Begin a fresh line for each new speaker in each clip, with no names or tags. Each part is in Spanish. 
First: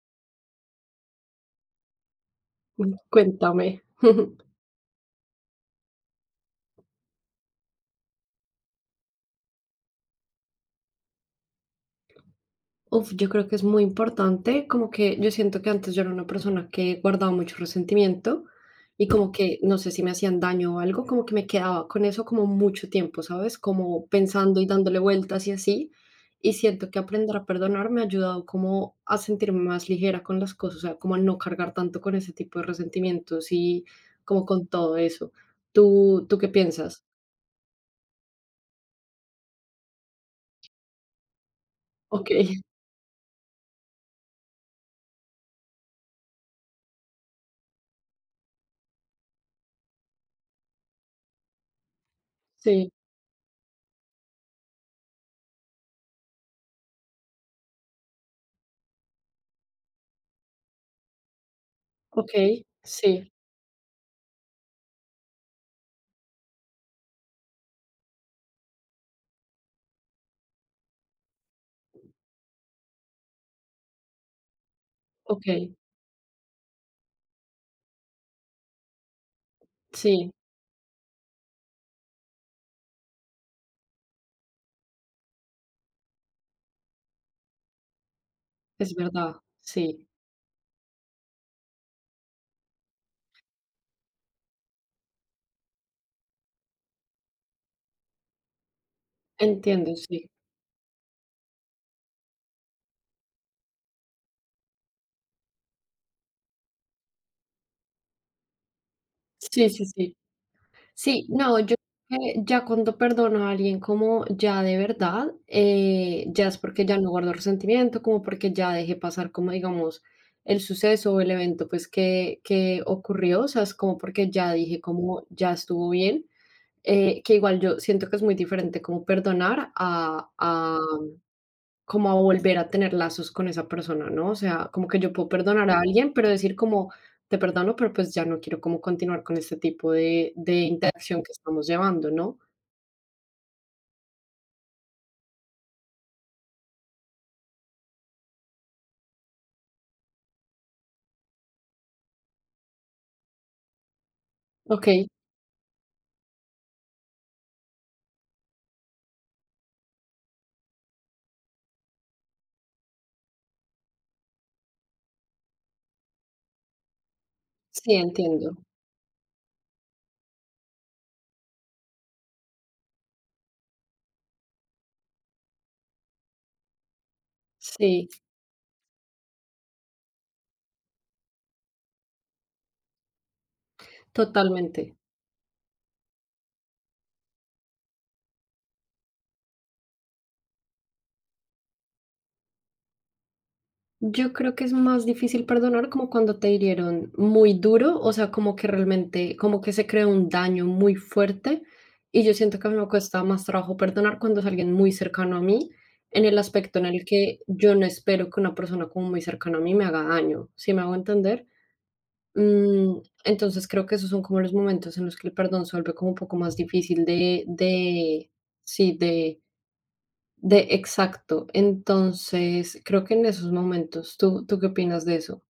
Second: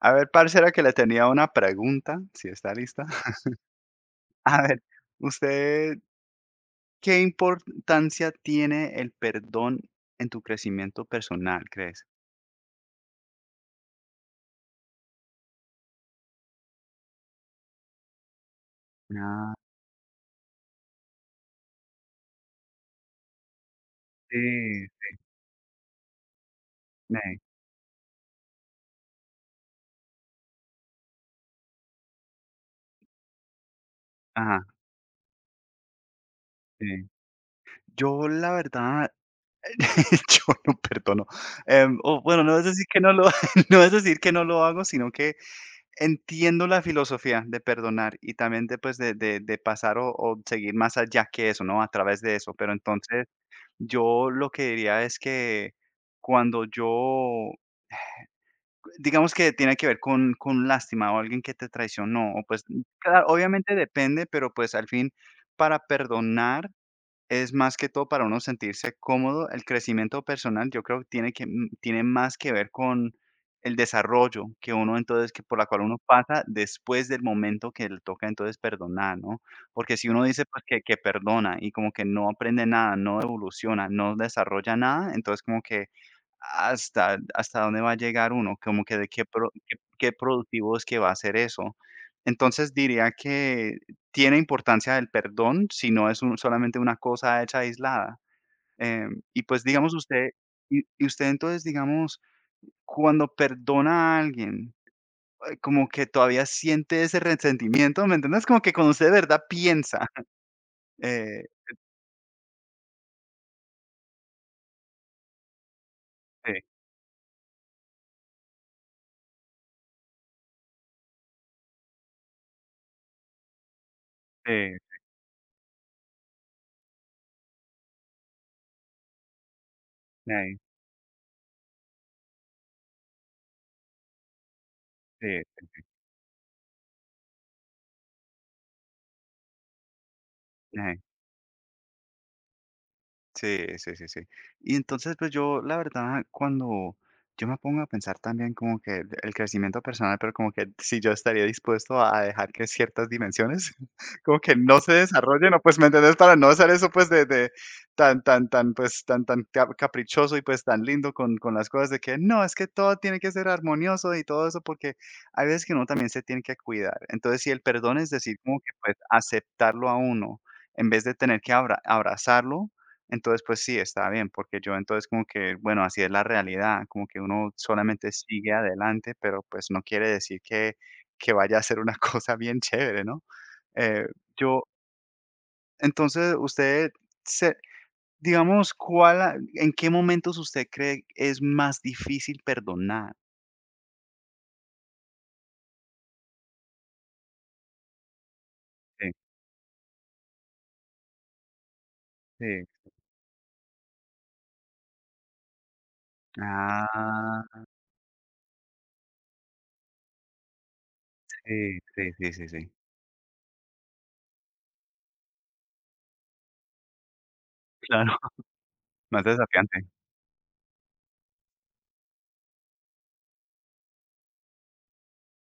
A ver, parcera, que le tenía una pregunta, si está
Mm,
lista.
cuéntame.
A ver, ¿usted qué importancia tiene el perdón en tu crecimiento personal, crees?
Uf, yo creo que es muy importante, como que yo siento que antes yo era una persona que guardaba mucho resentimiento y como
Ah,
que no sé si me hacían daño o algo, como que me quedaba con eso como mucho tiempo, ¿sabes? Como
sí,
pensando y dándole vueltas y así. Y siento que aprender
ne
a perdonar me ha ayudado como a sentirme más ligera con las cosas, o sea, como a no cargar tanto con ese tipo de resentimientos y como con
ajá,
todo eso. ¿Tú qué piensas?
sí. Yo, la verdad, yo no perdono, o
Ok,
bueno, no es decir que no lo no es decir que no lo hago, sino que entiendo la filosofía de perdonar y también de, pues, de pasar o seguir más allá que eso, ¿no? A través de eso, pero
sí,
entonces yo lo que diría es que cuando yo, digamos que tiene que ver con lástima o alguien que te traicionó, o
ok,
pues, claro,
sí,
obviamente depende, pero pues al fin para perdonar es más que todo para uno sentirse cómodo. El crecimiento personal yo creo que tiene que tiene más que ver con el desarrollo que uno entonces que
ok,
por la cual uno pasa después del momento que le toca entonces perdonar, ¿no? Porque si uno
sí.
dice, pues, que perdona y como que no aprende nada, no evoluciona, no desarrolla nada, entonces como que hasta dónde va a llegar uno, como
Es
que de qué
verdad,
pro qué
sí,
qué productivo es que va a ser eso. Entonces, diría que tiene importancia el perdón, si no es un solamente una cosa hecha aislada. Y pues, digamos,
entiendo, sí.
usted y usted entonces, digamos, cuando perdona a alguien, como que todavía siente ese resentimiento, ¿me entiendes? Como que cuando usted de verdad
Sí, sí,
piensa.
sí. Sí,
Eh,
no, yo creo que ya cuando perdono a alguien como ya de verdad, ya
sí,
es porque ya no guardo resentimiento, como porque ya dejé pasar como digamos el suceso o el evento pues que ocurrió, o sea, es como porque ya
sí,
dije como ya estuvo bien, que igual yo siento que es muy diferente como perdonar
sí,
como a volver a tener lazos con esa persona, ¿no? O sea, como que yo puedo
sí,
perdonar a alguien, pero decir como, te perdono, pero pues ya no quiero como continuar con este tipo de
sí.
interacción que estamos llevando, ¿no?
Sí, sí, sí, sí. Y entonces, pues yo, la verdad, cuando yo me pongo a pensar también como que el crecimiento personal, pero como que si yo estaría dispuesto a dejar que ciertas dimensiones como que no
Ok,
se desarrollen, o pues, ¿me entiendes? Para no hacer eso, pues, de tan, tan, tan, pues, tan, tan caprichoso y pues tan lindo con las cosas de que no, es que todo tiene que ser armonioso y todo eso, porque hay veces que uno también se tiene que cuidar. Entonces, si el
sí,
perdón es decir,
entiendo.
como que pues aceptarlo a uno en vez de tener que abrazarlo, entonces, pues sí, está bien, porque yo entonces como que, bueno, así es la realidad, como que uno
Sí,
solamente sigue adelante, pero pues no quiere decir que vaya a ser una cosa bien chévere, ¿no? Eh, yo,
totalmente.
entonces, usted, se, digamos, ¿cuál, en qué momentos usted cree es más difícil perdonar?
Yo creo que es más difícil perdonar como cuando te hirieron muy duro, o sea, como que
Sí,
realmente, como que se creó un daño muy fuerte. Y yo siento que
sí.
a mí me cuesta más trabajo perdonar cuando es alguien muy cercano a mí, en el aspecto en el que
Ah,
yo no espero que una persona como muy cercana a mí me haga daño. ¿Sí me hago entender?
sí, sí, sí, sí, sí.
Mm, entonces creo que esos son como los momentos en los que el perdón se vuelve como un poco más difícil de
Claro,
de sí,
más
de
desafiante.
de exacto. Entonces, creo que en esos momentos, ¿tú qué opinas de eso?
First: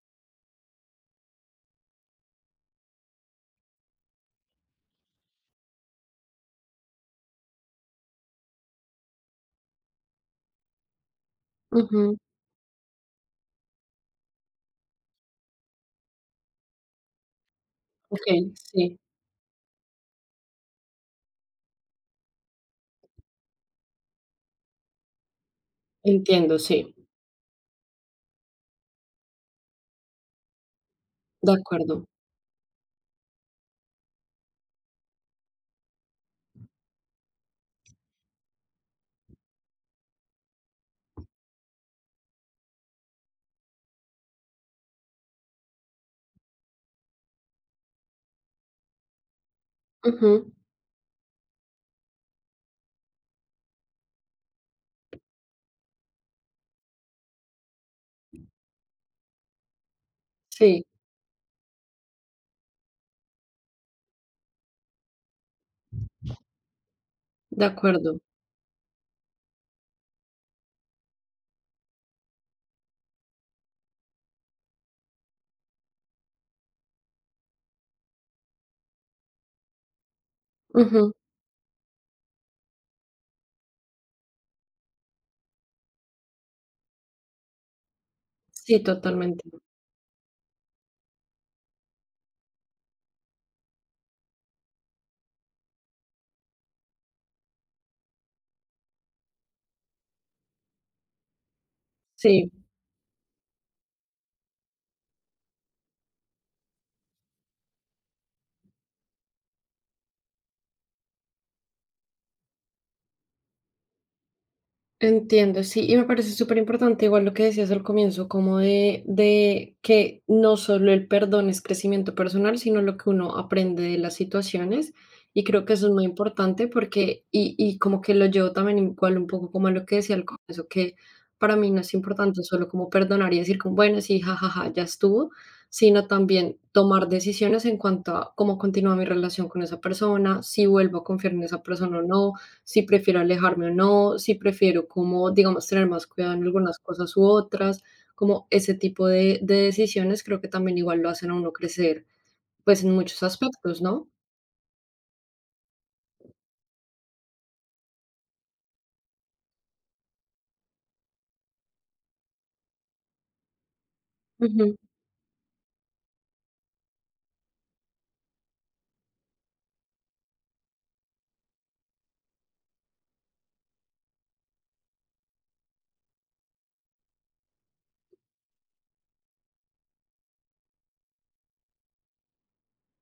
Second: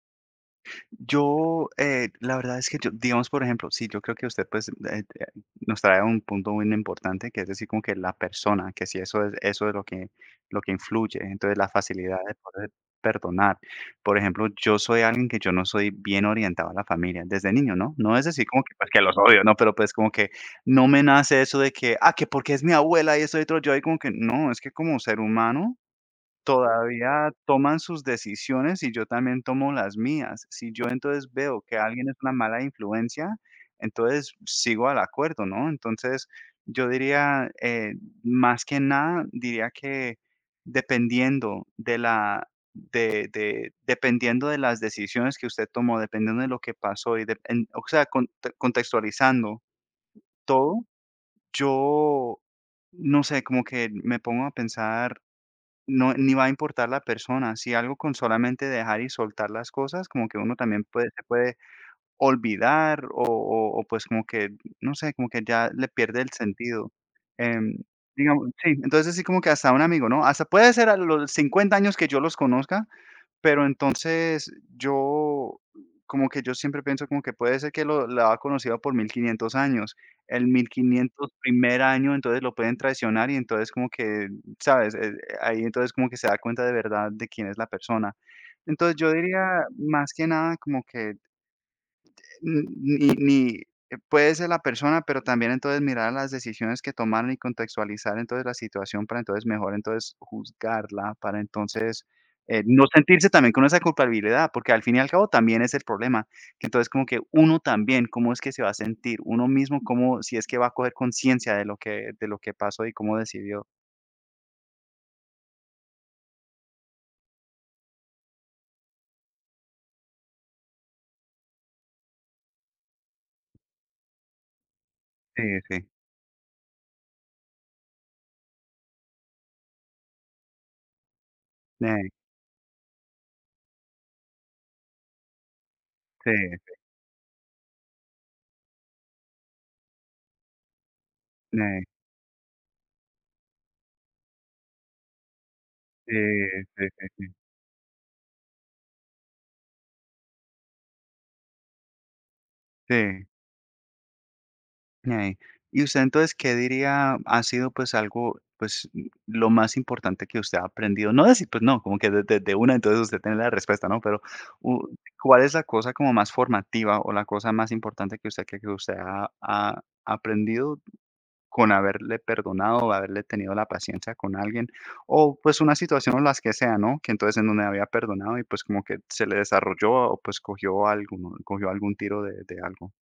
Yo, la verdad es que yo, digamos, por ejemplo, sí, yo creo que usted pues nos trae un punto muy importante, que es decir, como que la persona, que si eso es, eso es lo que influye, entonces la
Ujú,
facilidad de poder perdonar. Por ejemplo, yo soy alguien que yo no soy bien orientado a la familia desde niño, ¿no? No es decir
okey,
como que, pues,
sí,
que los odio, ¿no? Pero pues como que no me nace eso de que, ah, que porque es mi abuela y eso y otro, yo ahí como que, no, es que como ser humano
entiendo, sí,
todavía toman sus decisiones y yo también tomo las mías. Si yo entonces
de
veo que
acuerdo.
alguien es una mala influencia, entonces sigo al acuerdo, ¿no? Entonces, yo diría, más que nada, diría que dependiendo de la de dependiendo de las decisiones que usted tomó, dependiendo de lo que pasó y de en o sea, con contextualizando
Ujú,
todo, yo, no sé, como que me pongo a pensar no, ni va a importar la persona. Si algo con solamente dejar y soltar las cosas, como que uno
sí,
también puede, se puede olvidar o pues como que, no sé, como que ya le pierde el sentido.
de
Em,
acuerdo.
digamos, sí, entonces sí como que hasta un amigo, ¿no? Hasta puede ser a los 50 años que yo los conozca, pero entonces yo, como que yo siempre pienso como que puede ser que lo la ha conocido por 1500 años. El mil
Ujú,
quinientos primer año, entonces lo pueden traicionar y entonces como que, ¿sabes? Ahí entonces como que se da cuenta de verdad de quién es la persona.
sí,
Entonces yo
totalmente.
diría más que nada como que ni ni puede ser la persona, pero también entonces mirar las decisiones que tomaron y contextualizar entonces la situación para entonces mejor entonces juzgarla, para entonces,
Sí.
no sentirse también con esa culpabilidad, porque al fin y al cabo también es el problema, que entonces como que uno también, ¿cómo es que se va a sentir? Uno mismo, ¿cómo si es que va a coger conciencia de lo que pasó y cómo decidió?
Entiendo, sí, y me parece súper importante, igual lo que decías al comienzo, como de que no solo el perdón es crecimiento personal, sino lo que uno aprende de las situaciones. Y
Sí,
creo que eso
sí.
es muy importante porque, y como que lo llevo también igual un poco como a lo que decía al comienzo, que para mí no
Sí,
es importante solo como perdonar y decir como, bueno, sí, jajaja, ya estuvo, sino
sí,
también tomar decisiones en cuanto a cómo continúa mi relación con esa persona, si vuelvo a confiar en esa persona o no, si prefiero alejarme o no, si prefiero como, digamos, tener más
sí,
cuidado en algunas
sí, sí,
cosas u
sí,
otras, como ese tipo de decisiones creo que también igual lo hacen a uno crecer, pues en muchos
sí.
aspectos, ¿no?
Ey. Y usted entonces, ¿qué diría ha sido, pues, algo, pues, lo más importante que usted ha aprendido? No decir, pues, no, como que de una, entonces usted tiene la respuesta, ¿no? Pero,
Ujú.
u ¿cuál es la cosa como más formativa o la cosa más importante que usted que usted ha aprendido con haberle perdonado o haberle tenido la paciencia con alguien? O, pues, una situación o las que sea, ¿no? Que entonces en donde había perdonado y, pues, como que se le desarrolló o, pues, cogió algún tiro de algo.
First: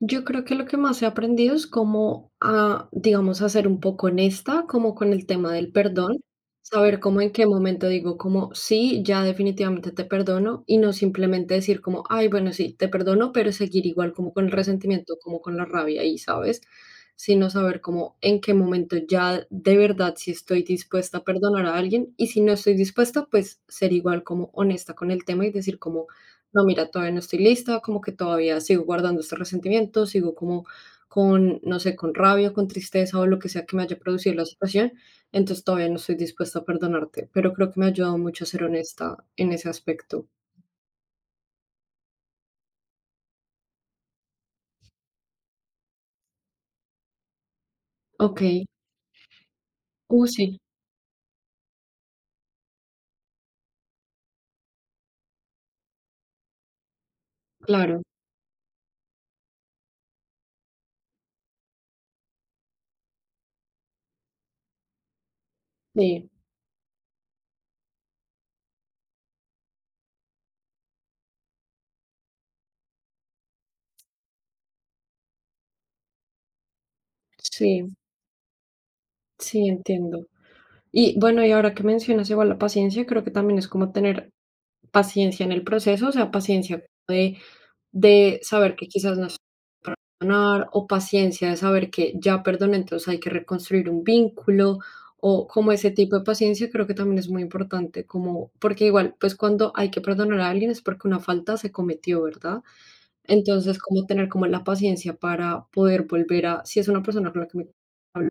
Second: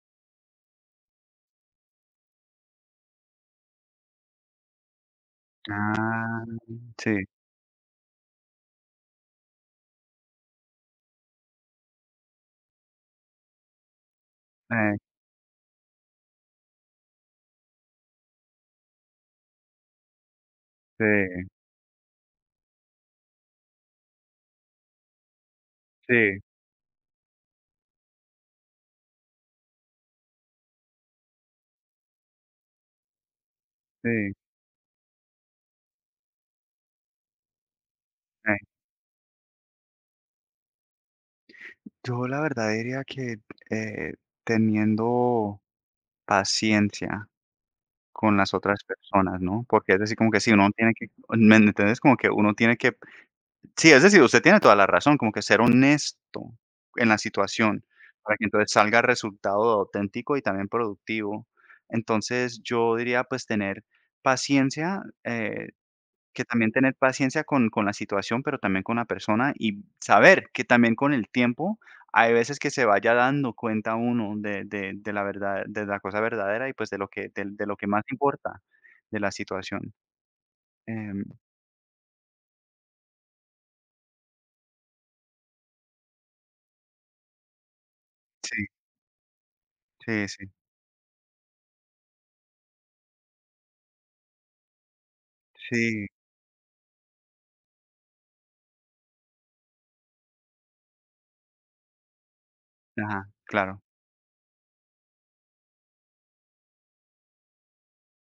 Yo creo que lo que más he aprendido es cómo a, digamos, a ser un poco honesta, como con el tema del perdón,
Ah,
saber
sí,
cómo en qué momento digo como sí, ya definitivamente te perdono y no simplemente decir como, ay, bueno, sí, te perdono, pero seguir igual como con el
eh.
resentimiento, como con la rabia y, ¿sabes? Sino saber como en qué momento ya de verdad si estoy
Sí,
dispuesta a perdonar a alguien y si no estoy dispuesta, pues ser igual como honesta con el tema y decir como
sí,
no, mira, todavía no estoy lista, como que todavía sigo guardando este resentimiento, sigo como con, no sé, con rabia, con tristeza o lo que sea que me haya producido
sí.
la situación, entonces todavía no estoy dispuesta a perdonarte, pero creo que me ha ayudado mucho a
Eh,
ser honesta en ese aspecto.
yo la verdad diría que, eh, teniendo paciencia con las
Okey.
otras personas, ¿no? Porque es decir, como que sí,
Sí,
uno tiene que, ¿me entiendes? Como que uno tiene que sí, es decir, usted tiene toda la razón, como que ser honesto en la situación,
claro.
para que entonces salga el resultado auténtico y también productivo. Entonces, yo diría, pues, tener paciencia,
Sí,
que también tener paciencia con la situación, pero también con la persona, y saber que también con el tiempo hay veces que se vaya dando cuenta uno de de la verdad de la cosa verdadera y, pues, de lo que del de lo que
sí,
más importa de la
sí,
situación.
entiendo. Y
Em,
bueno, y ahora que mencionas igual la paciencia, creo que también es como tener paciencia en el proceso, o sea, paciencia de
sí,
saber que quizás no estoy para
sí, sí,
perdonar, o paciencia de saber que ya perdoné, entonces hay que reconstruir un vínculo, o como ese
sí,
tipo de paciencia creo que también es muy importante, como porque igual, pues, cuando hay que perdonar a alguien es porque una falta se cometió, ¿verdad?
ajá,
Entonces,
claro.
como tener como la paciencia para poder volver a si es una persona con la que me hablo,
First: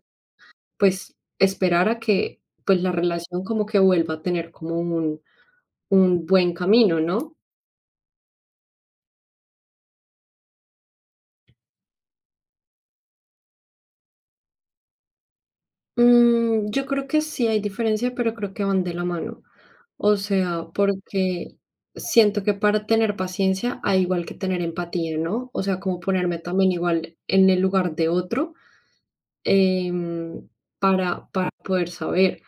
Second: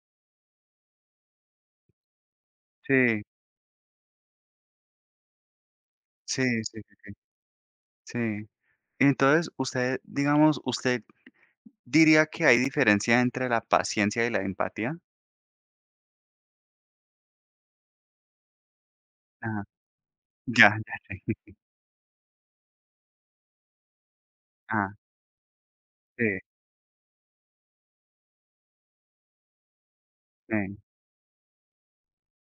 pues, esperar a que, pues, la
Sí,
relación como que vuelva a tener como un
sí,
buen
sí,
camino,
sí,
¿no?
sí, sí. Entonces, usted, digamos, ¿usted diría que hay diferencia entre la paciencia y la empatía?
Mm, yo creo que sí hay diferencia, pero creo que van de la mano.
Ajá,
O sea,
ya, ya, sí,
porque siento que para tener paciencia hay igual que tener
ajá,
empatía, ¿no? O sea, como ponerme
sí,
también igual en el lugar de otro, em,
sí,
para poder saber.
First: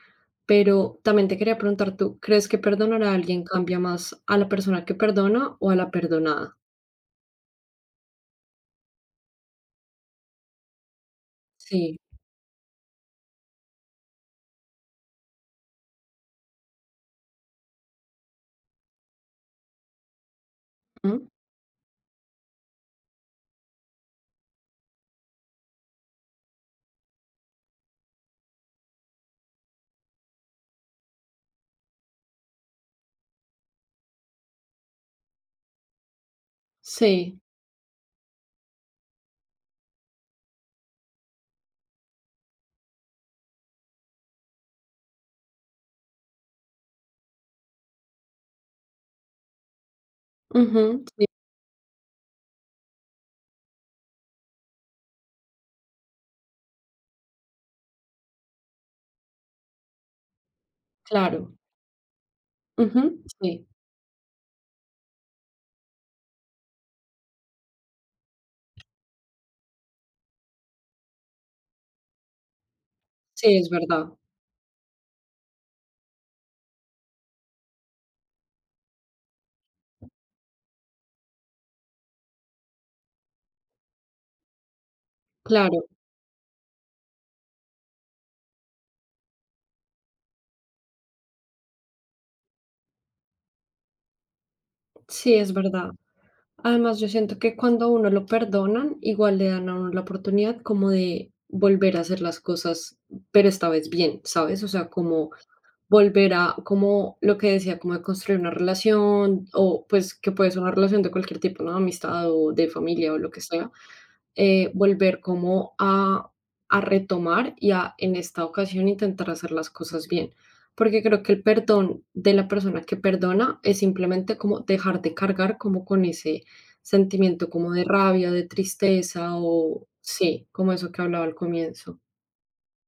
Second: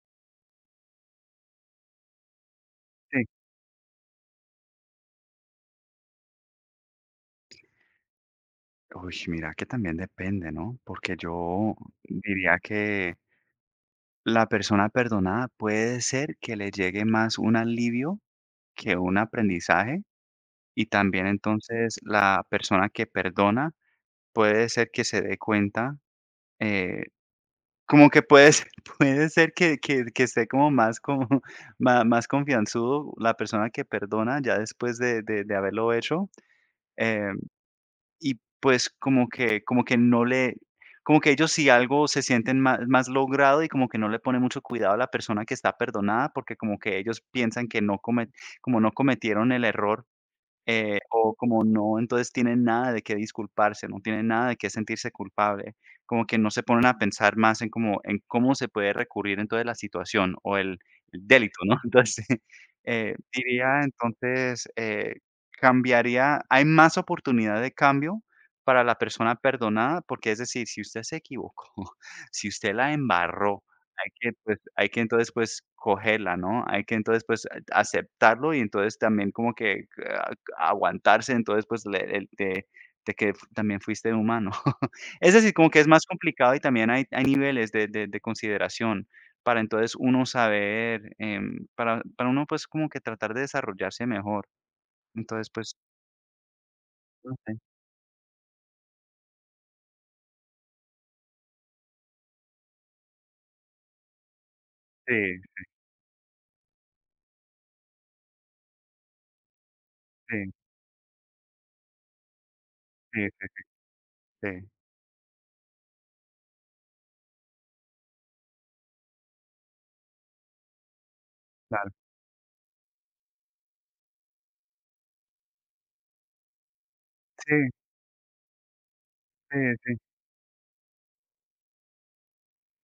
Pero también te quería preguntar, ¿tú crees que perdonar a
sí.
alguien cambia más a la persona que perdona o a la perdonada?
Uy, mira que también depende, ¿no? Porque yo
Sí,
diría que la persona perdonada puede ser que le llegue más un alivio que un aprendizaje y también
ujú,
entonces la persona que perdona puede ser que se dé cuenta, eh, como que puede ser, puede ser que esté como más, como, más, más confianzudo la persona que perdona ya después de, de haberlo hecho. eh,
sí,
Y pues como que no le como que ellos si algo se sienten más más logrado y como que no le ponen mucho cuidado a la persona que está perdonada, porque como que ellos piensan que no come como no cometieron el error,
ujú, sí,
o como no, entonces tienen nada de qué disculparse, no tienen nada de qué sentirse culpable, como que no se ponen a pensar más en como en cómo se puede recurrir entonces la situación o el
claro,
delito, ¿no? Entonces,
ujú, sí.
diría entonces, cambiaría hay más oportunidad de cambio para la persona perdonada, porque es decir, si usted se equivocó, si usted la
Sí,
embarró,
es
hay
verdad.
que, pues, hay que entonces, pues, cogerla, ¿no? Hay que entonces, pues, aceptarlo y entonces también como que aguantarse, entonces, pues, le el de que también fuiste humano. Es decir, como que
Claro.
es más complicado y también hay niveles de de consideración para entonces uno saber, para uno, pues, como que tratar de desarrollarse mejor.
Sí,
Entonces,
es
pues,
verdad. Además, yo
no
siento que
sé.
cuando a uno lo perdonan, igual le dan a uno la oportunidad como de volver a hacer las cosas, pero esta vez bien, ¿sabes? O sea,
Sí,
como volver a, como lo que decía, como de construir una relación o pues que puede
sí,
ser una relación de cualquier tipo, ¿no? Amistad o de familia o
sí,
lo que
sí,
sea,
sí,
volver como a retomar y a, en esta ocasión, intentar hacer las cosas bien. Porque creo que el
claro.
perdón de la persona que perdona es simplemente como dejar de cargar como con ese sentimiento
Sí,
como de rabia, de tristeza
sí,
o
sí.
sí, como eso que hablaba al comienzo.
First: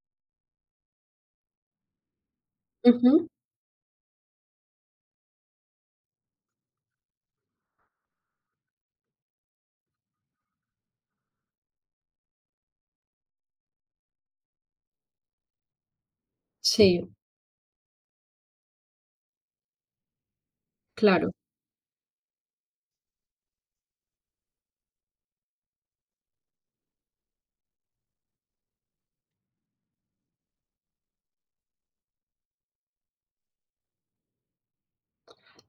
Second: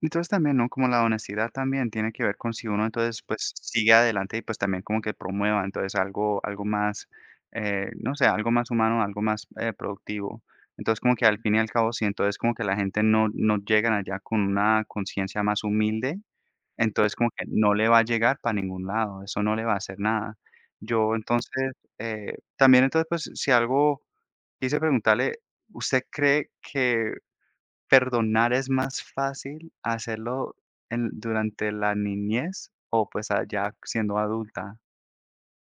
Entonces también, ¿no? Como la honestidad también tiene que ver con si uno entonces
Ujú,
pues sigue adelante y pues también como que promueva entonces algo, algo más, no sé, algo más humano, algo más productivo. Entonces como que al fin y al cabo, si entonces como que la gente no, no llegan allá con una conciencia más humilde,
sí,
entonces como que no le va a llegar para ningún lado, eso no le va a hacer nada. Yo
claro.
entonces, también entonces pues si algo quise preguntarle, ¿usted cree que perdonar es más fácil hacerlo en durante la niñez o, pues, ah, ya siendo adulta?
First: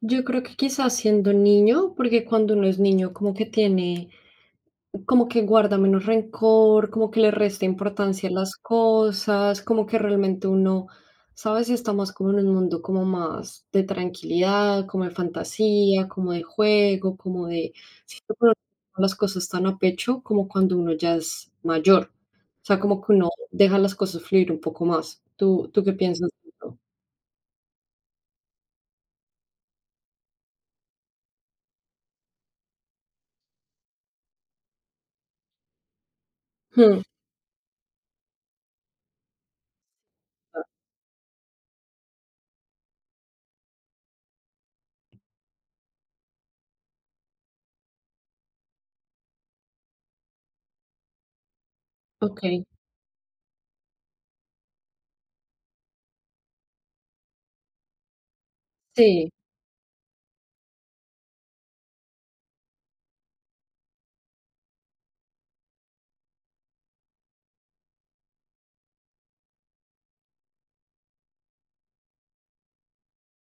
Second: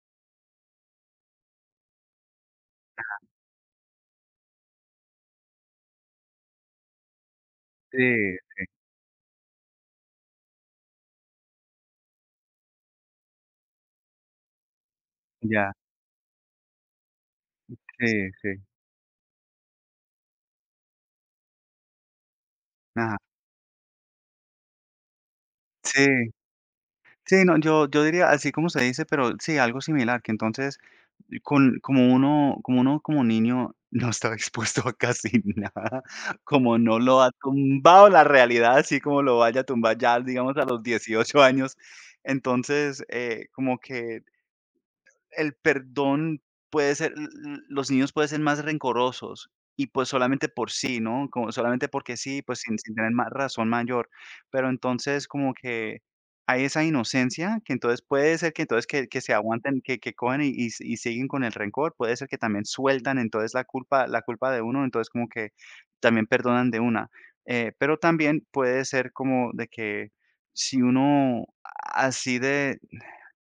Yo creo que quizás siendo niño, porque cuando uno es niño como que tiene, como que guarda menos rencor, como que le resta
Sí,
importancia a las cosas, como que realmente uno, ¿sabes? Está más como en un mundo como más de tranquilidad, como de
ya,
fantasía, como de juego, como de...
sí,
Siento que uno no
sí.
toma las cosas tan a pecho como cuando uno ya es mayor. O sea, como que
Ajá.
uno deja las cosas fluir un poco más. ¿Tú qué
Sí,
piensas de eso?
sí, no, yo diría así como se dice, pero sí, algo similar, que entonces con como uno como uno como niño no estaba expuesto a casi nada, como no
Hmm,
lo ha tumbado la realidad, así como lo vaya a tumbar ya, digamos, a los 18 años. Entonces, como que el perdón puede ser l l los niños pueden ser más rencorosos y, pues, solamente por sí, ¿no? Como solamente porque
ok,
sí, pues, sin tener más razón mayor. Pero entonces como que hay esa inocencia que entonces puede ser que entonces que
sí.
se aguanten, que cogen y y siguen con el rencor, puede ser que también sueltan entonces la culpa de uno, entonces como que también perdonan de una. Pero también puede ser como de que si uno así de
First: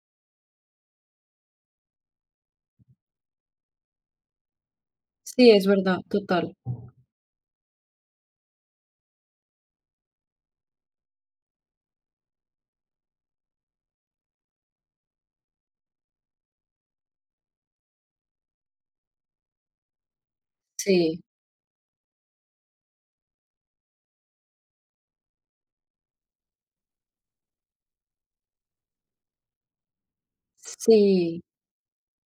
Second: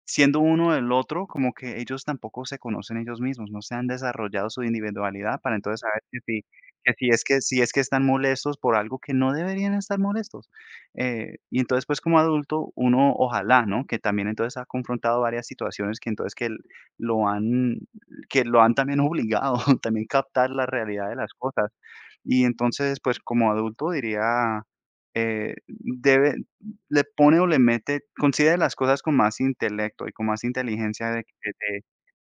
siendo uno del otro, como que ellos tampoco se conocen ellos mismos, no se han desarrollado su individualidad
Sí,
para
es
entonces
verdad,
saber que si
total.
es que si es que están molestos por algo que no deberían estar molestos. Y entonces, pues, como adulto, uno ojalá, ¿no? Que también entonces ha confrontado varias situaciones que entonces lo han que lo han también obligado, también captar la realidad de
Sí,
las cosas. Y entonces, pues, como adulto diría, debe, le pone o le mete considera las cosas con más intelecto y con más inteligencia de
sí,
de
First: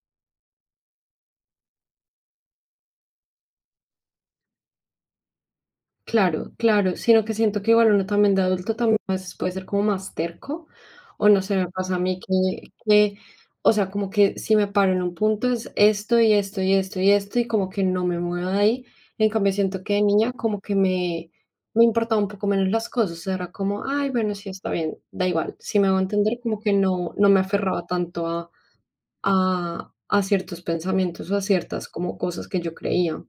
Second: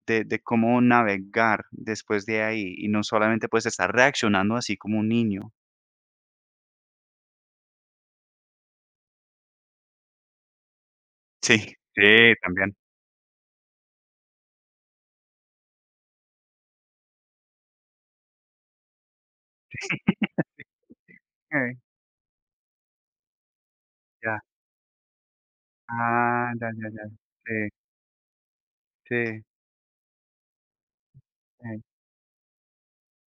de de cómo navegar después de ahí, y no solamente, pues, estar reaccionando así como un niño.
claro, claro. Sino que siento que igual uno también de adulto también a veces puede ser como más terco, o no sé,
Sí,
me pasa a mí
sí, también.
o sea, como que si me paro en un punto es esto y esto y esto y esto y como que no me muevo de ahí. En cambio, siento que de niña como que me,
Sí,
me importaba un poco menos las cosas, o sea, era como, ay, bueno,
ya.
sí, está bien, da igual. Si me hago entender,
Ah,
como
ya,
que
ya, ya.
no, no me
Sí,
aferraba tanto a
sí,
a ciertos pensamientos o a
sí.
ciertas como cosas que yo creía.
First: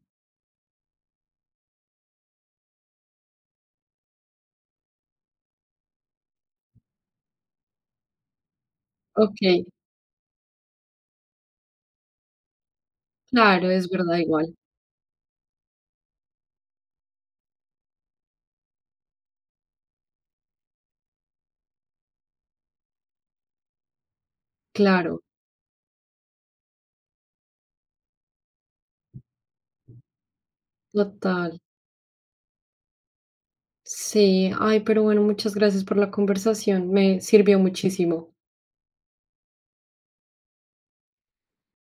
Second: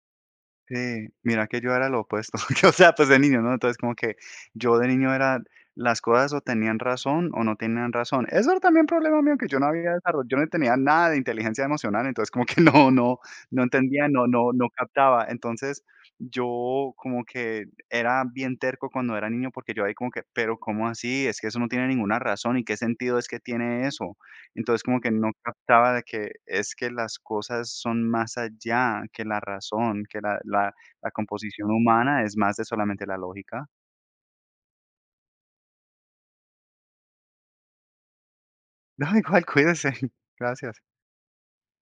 Sí, mira que yo era lo opuesto, que, o sea, pues de niño, ¿no? Entonces, como que yo de niño era, las cosas o tenían razón o no tenían razón. Eso era también problema mío que yo
Okey,
no había desarrollado, yo no tenía nada de inteligencia emocional, entonces como que no, no, no
claro, es
entendía,
verdad
no, no,
igual.
no captaba. Entonces, yo como que era bien terco cuando era niño porque yo ahí como que, pero ¿cómo así? Es que eso no tiene ninguna razón y qué sentido es que tiene eso. Entonces, como que
Claro,
no captaba de que es que las cosas son más allá que la razón, que la
total.
composición humana es más de solamente la lógica.
Sí, ay, pero bueno, muchas gracias por la conversación, me sirvió muchísimo.
No, igual, cuídese. Gracias.